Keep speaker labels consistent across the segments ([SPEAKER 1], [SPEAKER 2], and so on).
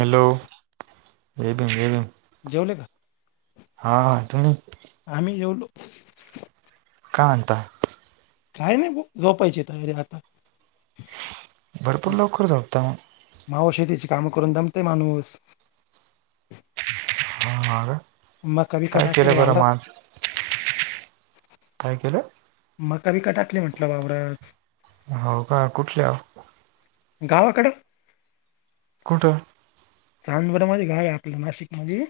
[SPEAKER 1] Hello, जय भीम जय भीम.
[SPEAKER 2] जेवले का?
[SPEAKER 1] हा, तुम्ही?
[SPEAKER 2] आम्ही जेवलो.
[SPEAKER 1] काय म्हणता?
[SPEAKER 2] काय नाय बघ झोपायची तयारी आता.
[SPEAKER 1] भरपूर लवकर झोपता म?
[SPEAKER 2] अहो शेतीची कामं करून दमतय माणूस.
[SPEAKER 1] हा हा काय,
[SPEAKER 2] मका बिका
[SPEAKER 1] काय
[SPEAKER 2] टाकेले
[SPEAKER 1] केलं बरं म
[SPEAKER 2] वावरात
[SPEAKER 1] आज? काय केलं?
[SPEAKER 2] मग बिका टाकली म्हटलं वावरात.
[SPEAKER 1] हो का कुठल्या?
[SPEAKER 2] गावकड.
[SPEAKER 1] कुठं?
[SPEAKER 2] चांदवड मध्ये गाव आय आपलं नाशिकमधी.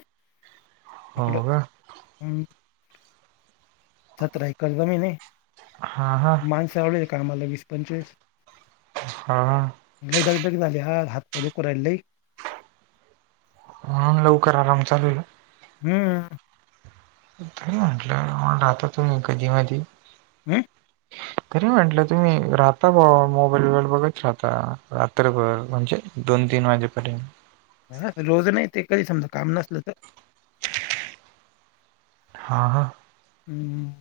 [SPEAKER 1] हो का.
[SPEAKER 2] हम्म, सतरा एकर जमीन ए.
[SPEAKER 1] हा हा.
[SPEAKER 2] माणस लावले कामाला वीस पंचवीस.
[SPEAKER 1] हा हा.
[SPEAKER 2] लय दग दग झाली आज हात पाय दुखू राहिले लय.
[SPEAKER 1] म्हणून लवकर आराम चालु आय का?
[SPEAKER 2] हम्म.
[SPEAKER 1] तरी म्हटलं आता तुम्ही कधी मधी
[SPEAKER 2] हम्.
[SPEAKER 1] [inaudible] तरी म्हटलं तुम्ही राहता मोबाइल बिबायल बघत राहता रात्रभर म्हणजे दोन तीन वाजेपर्यंत.
[SPEAKER 2] रोज नाय ते कधी समजा काम नसलं तर.
[SPEAKER 1] हा हा.
[SPEAKER 2] हम्म.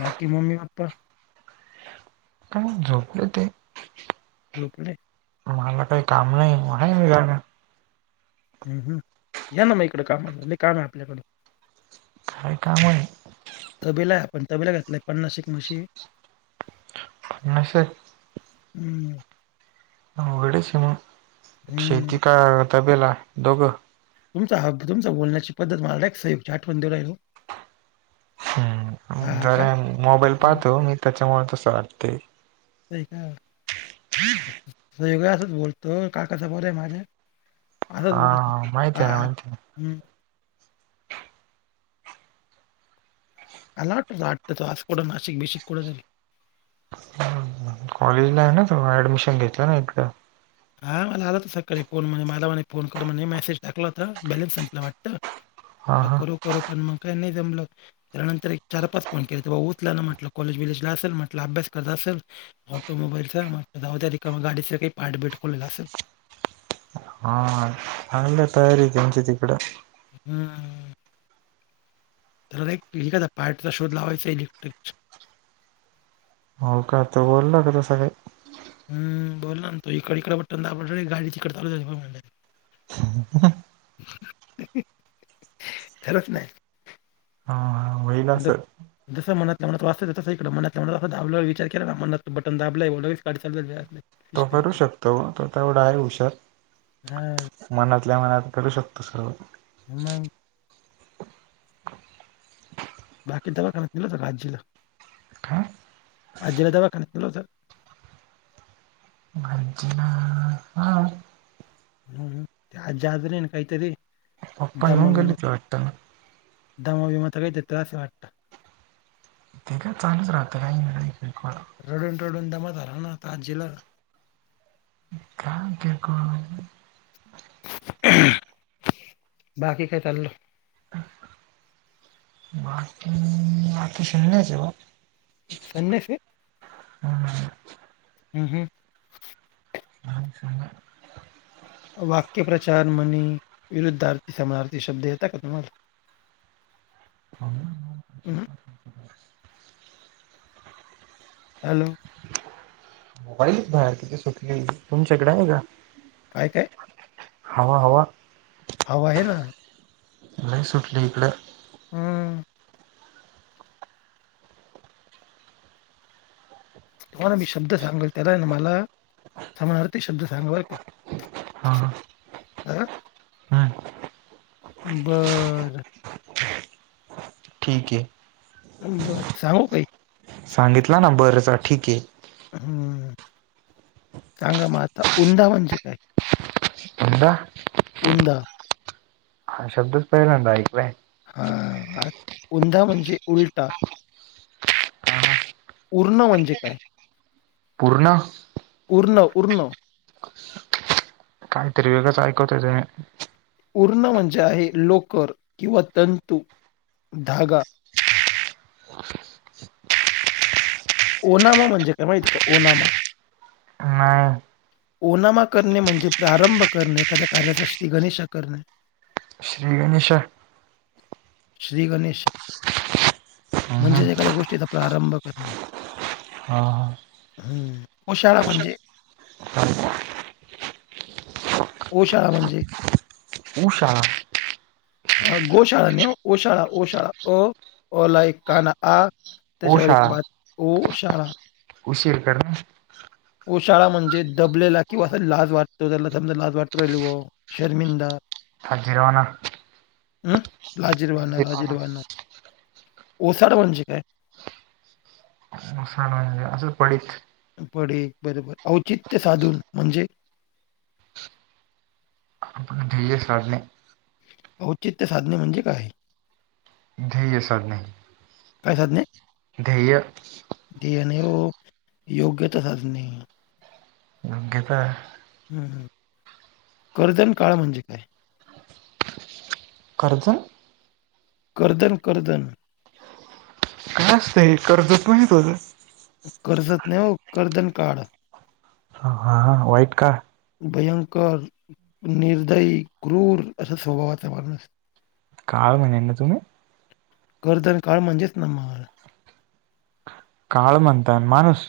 [SPEAKER 2] बाकी मम्मी पप्पा?
[SPEAKER 1] काय नाय झोपले ते.
[SPEAKER 2] झोपले?
[SPEAKER 1] मला काम नाय [unintelligible]
[SPEAKER 2] हम्म हम्, याना म इकडं कामाला लय काम आय आपल्याकड.
[SPEAKER 1] काय काम होय?
[SPEAKER 2] तबेला आय आपण तबेला घेतलाय पन्नास एक म्हशी
[SPEAKER 1] पन्नास एक?
[SPEAKER 2] हू
[SPEAKER 1] उघडेच म
[SPEAKER 2] हं.
[SPEAKER 1] शेती का तबेला दोघं
[SPEAKER 2] तुमचा हक्क तुमचा बोलण्याची पद्धत मला एक नाईक साहेबची आठवण देऊ राहिली ओ
[SPEAKER 1] हू
[SPEAKER 2] हां का?
[SPEAKER 1] जरा मोबाईल
[SPEAKER 2] बरं
[SPEAKER 1] पाहतो मी त्याच्यामुळे तसं वाटते
[SPEAKER 2] होय का नेहमी असंच बोलतो काका समोर हाय माझ्या असाच बोलतो
[SPEAKER 1] हा
[SPEAKER 2] मी
[SPEAKER 1] माहिती
[SPEAKER 2] हा
[SPEAKER 1] आहे ना माहिती आहे
[SPEAKER 2] हू [unintelligible] असं कुटनाशिक बिशीक कुठतरी
[SPEAKER 1] कॉलेजला हाय ना तवा ऍडमिशन घेतला ना एकटा
[SPEAKER 2] हा मला आला त सकाळी फोन म्हणे मला म्हणे फोन कर म्हणे मेसेज टाकला होता बॅलेन्स संपला वाटतं
[SPEAKER 1] हा हा
[SPEAKER 2] करू करू पण मग काय नाही जमलं त्यानंतर एक चार पाच फोन केले ते बाबा उचला ना म्हटलं कॉलेज बीलेजला असल म्हटलं अभ्यास करत असल ऑटोमोबाईलचा मग जाऊ द्या रिकामा गाडीचं काय काही पार्टबीट खोलेलं असल
[SPEAKER 1] हा चांगली तयारी त्यांची तीकड
[SPEAKER 2] हू तर एक एखादा पार्टचा शोध लावायचा इलेक्ट्रिक
[SPEAKER 1] हो का तो बोलला का तसा काही
[SPEAKER 2] हू बोलला ना तो इकड इकड बट दा गाडी तिकड चालू झाली
[SPEAKER 1] [unintelligible]
[SPEAKER 2] खरंच नाही
[SPEAKER 1] हा हा होईल
[SPEAKER 2] म्हणलं
[SPEAKER 1] असं
[SPEAKER 2] जसं मनातल्या मनात वाटतं तसं इकड मनातल्या मनात थांबलोय विचार केला ना मनात बटन दाबलंय लगेच गाडी चालू झाल्या
[SPEAKER 1] तो करू शकतो तो तेवढा आहे हुशार
[SPEAKER 2] हां,
[SPEAKER 1] मनातल्या मनात करू शकतो सर्व
[SPEAKER 2] [unintelligible] बाकी त्याला दवाखान्यात दिलं होत राज्य
[SPEAKER 1] काय
[SPEAKER 2] राज्याला दवाखान्यात दिलं होत
[SPEAKER 1] भंजना हा
[SPEAKER 2] आज जागरण हाय ना कायतरी
[SPEAKER 1] पप्पा
[SPEAKER 2] दम
[SPEAKER 1] घेऊन गेले
[SPEAKER 2] मग
[SPEAKER 1] ते वाटतं ना.
[SPEAKER 2] दमा बिमाचा काही तरी त्रास वाटत
[SPEAKER 1] ते काय चालच राहतं [unintelligible]
[SPEAKER 2] रडून रडून दमा झाला ना आता आजीला
[SPEAKER 1] ते करुन
[SPEAKER 2] बाकी काय चालूय
[SPEAKER 1] [unintelligible]
[SPEAKER 2] संन्यासी
[SPEAKER 1] [unintelligible]
[SPEAKER 2] हू हू
[SPEAKER 1] कहाणी सांगा
[SPEAKER 2] वाक्यप्रचार म्हणी विरुद्धार्थी समणार्थी शब्द येता का तुम्हाला
[SPEAKER 1] हो
[SPEAKER 2] हं, हॅलो
[SPEAKER 1] मोबाईल बाहेर किती सुटकिल तुमच्याकडे आहे का
[SPEAKER 2] काय काय
[SPEAKER 1] हवा हवा
[SPEAKER 2] हवा आहे ना
[SPEAKER 1] लय सुटली ईकड
[SPEAKER 2] हम्म. तुम्हाला मी शब्द सांगल, त्याला आणि मला समणारथी शब्द सांगा बर का
[SPEAKER 1] हां. हा -
[SPEAKER 2] बर
[SPEAKER 1] ठीके.
[SPEAKER 2] बरं सांगू काही
[SPEAKER 1] सांगितला ना बरंच ठीके.
[SPEAKER 2] हम्म सांगा म आता, उंदा म्हणजे काय?
[SPEAKER 1] वुनदा?
[SPEAKER 2] उंदा.
[SPEAKER 1] हा शब्दच पहिल्यांदा ऐकलाय.
[SPEAKER 2] ह ऊंदा म्हणजे उलटा. उरण म्हणजे काय?
[SPEAKER 1] पूर्ण?
[SPEAKER 2] उरण उरण.
[SPEAKER 1] काहीतरी वेगळंच ऐकवताय तुम्ही.
[SPEAKER 2] उरण म्हणजे आहे, लोकर किंवा तंतू, धागा. ओनामा म्हणजे काय माहिती का, ओनामा.
[SPEAKER 1] नाही.
[SPEAKER 2] ओनामा करणे म्हणजे प्रारंभ करणे, एखाद्या कार्याचा श्री गणेशा करणे.
[SPEAKER 1] श्री गणेशा.
[SPEAKER 2] श्री गणेशा.
[SPEAKER 1] हा
[SPEAKER 2] म्हणजेच एखाद्या गोष्टीचा प्रारंभ करणे.
[SPEAKER 1] हा.
[SPEAKER 2] हम्म ओशाळा म्हणजे. ओ शाळा म्हणजे.
[SPEAKER 1] उशाळा.
[SPEAKER 2] हा गोशाळा नाय ओ शाळा ओशाळा अ अ ला एक काना आ त्याच्यावर एक मात्र ओशाळा.
[SPEAKER 1] उशिर करने.
[SPEAKER 2] ओशाळा म्हणजे दबलेला किंवा अस लाज वाटतो त्याला समजा लाज वाटु राहिली भाऊ. शरमिंदा.
[SPEAKER 1] लाजीरवाणा.
[SPEAKER 2] हम् लाजीरवाना
[SPEAKER 1] जिरवणा
[SPEAKER 2] लाजीरवाना, ओसाड म्हणजे काय?
[SPEAKER 1] ओसाड म्हणजे असं पडीक.
[SPEAKER 2] पडीक बरोबर, औचित्य साधून म्हणजे?
[SPEAKER 1] ध्येय साधणे.
[SPEAKER 2] औचित्य साधने, म्हणजे काय?
[SPEAKER 1] ध्येय साधणे.
[SPEAKER 2] काय साधने.
[SPEAKER 1] ध्येय.
[SPEAKER 2] ध्येय नाही ओ, योग्यता साधणे.
[SPEAKER 1] योग्यता.
[SPEAKER 2] हूं हूं कर्दनकाळ म्हणजे काय?
[SPEAKER 1] करर्जन?
[SPEAKER 2] कर्दन कर्दन.
[SPEAKER 1] कासय कर्जत [unintelligible]
[SPEAKER 2] कर्जत नाही ओ कर्दनकाळ.
[SPEAKER 1] हां हां वाईट काळ.
[SPEAKER 2] भयंकर, निर्दयी, क्रूर, अश्या स्वभावाचा माणूस.
[SPEAKER 1] काळ म्हने ना तुम्ही.
[SPEAKER 2] कर्दनकाळ म्हणजेच ना माळ.
[SPEAKER 1] काळ म्हणतान माणूस.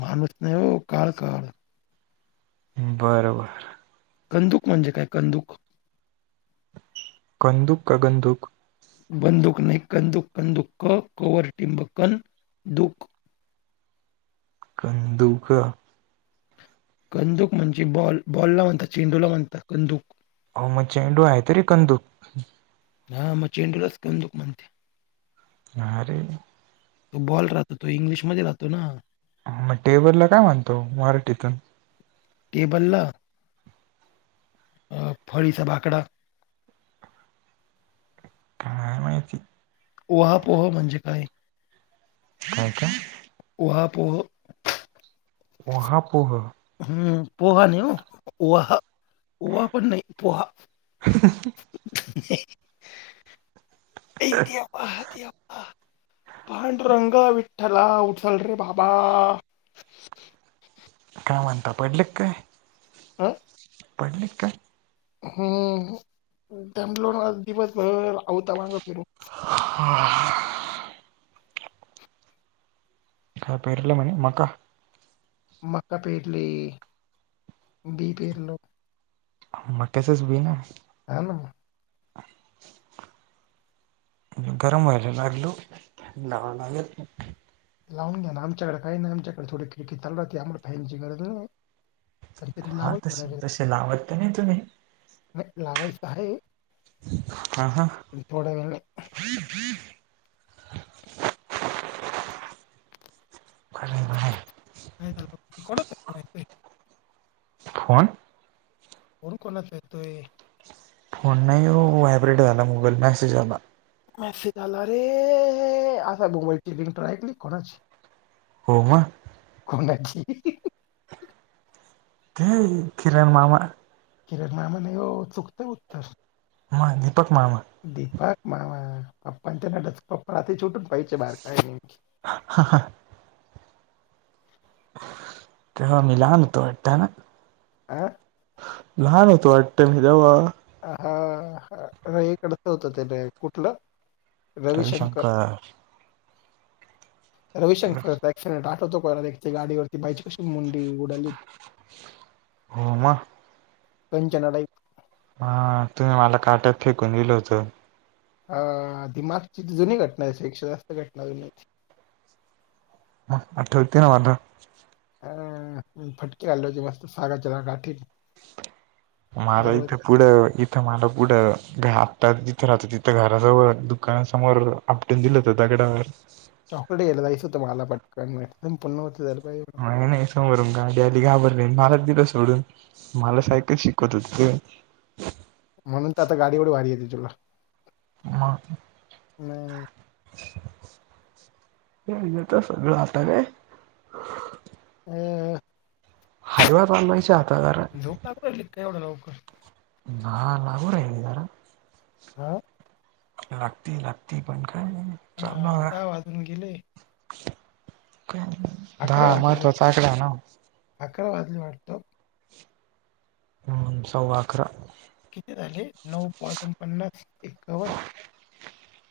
[SPEAKER 2] माणूस नाही हो काळ काळ.
[SPEAKER 1] बरं बर!
[SPEAKER 2] कंदुक, म्हणजे काय कंदुक.
[SPEAKER 1] कंदुक का गंदुक.
[SPEAKER 2] बंदुक नाही, कंदुक कंदुक कवरटिंब कनदुक
[SPEAKER 1] कंदुक!
[SPEAKER 2] कंदुक म्हणजे बॉल, बॉल ला म्हणतात चेंडूला म्हणतात कंदुक.
[SPEAKER 1] अवो म चेंडू आहे तरी, कंदुक.
[SPEAKER 2] हा म चेंडूला च कंदूक म्हनत्यां.
[SPEAKER 1] हा रे!
[SPEAKER 2] तो बॉल राहतो तो इंग्लिशमध्ये राहतो ना.
[SPEAKER 1] म टेबल ला काय म्हनतां ओ मराठीतून?
[SPEAKER 2] टेबल ला! अ फळीचा बाकडा.
[SPEAKER 1] काय माहिती.
[SPEAKER 2] ऊहापोह म्हणजे काय?
[SPEAKER 1] क का.
[SPEAKER 2] उहापोह!
[SPEAKER 1] ऊहापोह?
[SPEAKER 2] हूं पोहा नाही ओ, वह ओवां पण नाही पोहा.
[SPEAKER 1] [inaudible]
[SPEAKER 2] ये देवा देवा! पांडूरंगा, विठ्ठला उचल रे बाबाा.
[SPEAKER 1] काय म्हंनता पडले क काय?
[SPEAKER 2] हं!
[SPEAKER 1] पडले क काय?
[SPEAKER 2] हूं दमलो ना आज दिवसभर आवता मांग फिरून.
[SPEAKER 1] हा! काय पेरल म्हणे मका?
[SPEAKER 2] मका पेरले, बि पेरल.
[SPEAKER 1] मक्याचंच बी ना!
[SPEAKER 2] हा ना!
[SPEAKER 1] [inaudible] गरम व्हायला लागल ओ, लावा लागल.
[SPEAKER 2] लावून घ्या ना आमच्याकड काही नाही, आमच्याकड थोडी खिडकी चालू राहती, आम्हाला फॅन ची गरजच नाही. पण तरी
[SPEAKER 1] हा
[SPEAKER 2] लावाल थोडा
[SPEAKER 1] तसे
[SPEAKER 2] वेळ
[SPEAKER 1] तसे लावतते नाही तुम्ही
[SPEAKER 2] नाही लावाईच आरे
[SPEAKER 1] हा हा
[SPEAKER 2] पोळा गेले
[SPEAKER 1] फ्री फ्री घाले बा आहे
[SPEAKER 2] का कत हो
[SPEAKER 1] फोन
[SPEAKER 2] कोण कोणच तोय
[SPEAKER 1] फोन नाहीही व्हायब्रेट झाला मॅसेज झाला
[SPEAKER 2] मेस झाला रे असा मुंबईची रिंट रायकली कोणाची
[SPEAKER 1] हो म
[SPEAKER 2] कोणाची
[SPEAKER 1] हे किरण मामा
[SPEAKER 2] किरण नाम नव चुक्त उत्तर
[SPEAKER 1] म दीपक मामा
[SPEAKER 2] दीपक मामा पप्पांच्या नट पप्पा राती छुटून पाहिजचेे बाहेर काय नेमकी
[SPEAKER 1] हा हां त मलाान तो
[SPEAKER 2] आं
[SPEAKER 1] लाहान तो वाटत म देव
[SPEAKER 2] हा एककडच होतं त्याला कुठलं
[SPEAKER 1] रविशंकर
[SPEAKER 2] रविशंकरट आठवतो कोला गाडीवरती बाईशी मुंडी उडाली
[SPEAKER 1] होमा
[SPEAKER 2] कंचना नाही
[SPEAKER 1] हा तुम्ही मला काट्यात फेकून दिलं होतं
[SPEAKER 2] अ दिमागची जुनी घटनाेक्षा जास्त लावली
[SPEAKER 1] ह आठवते ना मला
[SPEAKER 2] अ आलोजे मस्त चला गठी
[SPEAKER 1] माार इथे पुढं इथं मला पुढं आत्ता तिथं तिथं घराजवळ दुकानासमोर आपटून दिलं हो त्यागडावर
[SPEAKER 2] चॉकलेट येलला रायस होतो्हाला पक प पुणव
[SPEAKER 1] का नाही समोरून गाडी आली घाबरली मला दिलं सोडून मला सायकल शिकवत होते ते
[SPEAKER 2] म्हणून तर आता गाडी वडडी वा भारी येते तुला
[SPEAKER 1] मग
[SPEAKER 2] नाही
[SPEAKER 1] यता सगळं आटण
[SPEAKER 2] हम्
[SPEAKER 1] हावाात न नाहीय आता कार
[SPEAKER 2] धोका एवढं लवकर
[SPEAKER 1] हाराहिल जरा
[SPEAKER 2] हां
[SPEAKER 1] लागती लागती पटंकणं
[SPEAKER 2] हां दहा वाजूंन गेले
[SPEAKER 1] कायं
[SPEAKER 2] अकरा अकरा वाजली वाटतं अकरा वाजली वाटतं
[SPEAKER 1] सवां अकरा
[SPEAKER 2] किती झाले नऊं पाजूंन पन्नास एकांव्न
[SPEAKER 1] [unintelligible]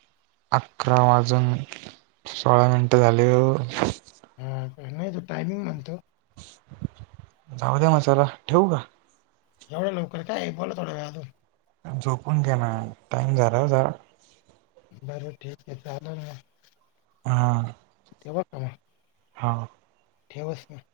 [SPEAKER 1] अकरा वाजूंन सोळां मिनटं झाली हो
[SPEAKER 2] हां कां नाहीं तो टायमिंग म्हणतो
[SPEAKER 1] जाऊं द्यां मगं चलां ठेवूं कां
[SPEAKER 2] एवढं लवकरं कायं बोलंला थोडं व्यांयाम अजूंन
[SPEAKER 1] झोपूंन घेनां टाईम झांला जा
[SPEAKER 2] बरं ठीक आहे चाले नां
[SPEAKER 1] हां
[SPEAKER 2] तेव्हां कामं
[SPEAKER 1] हां
[SPEAKER 2] ठेवसं नां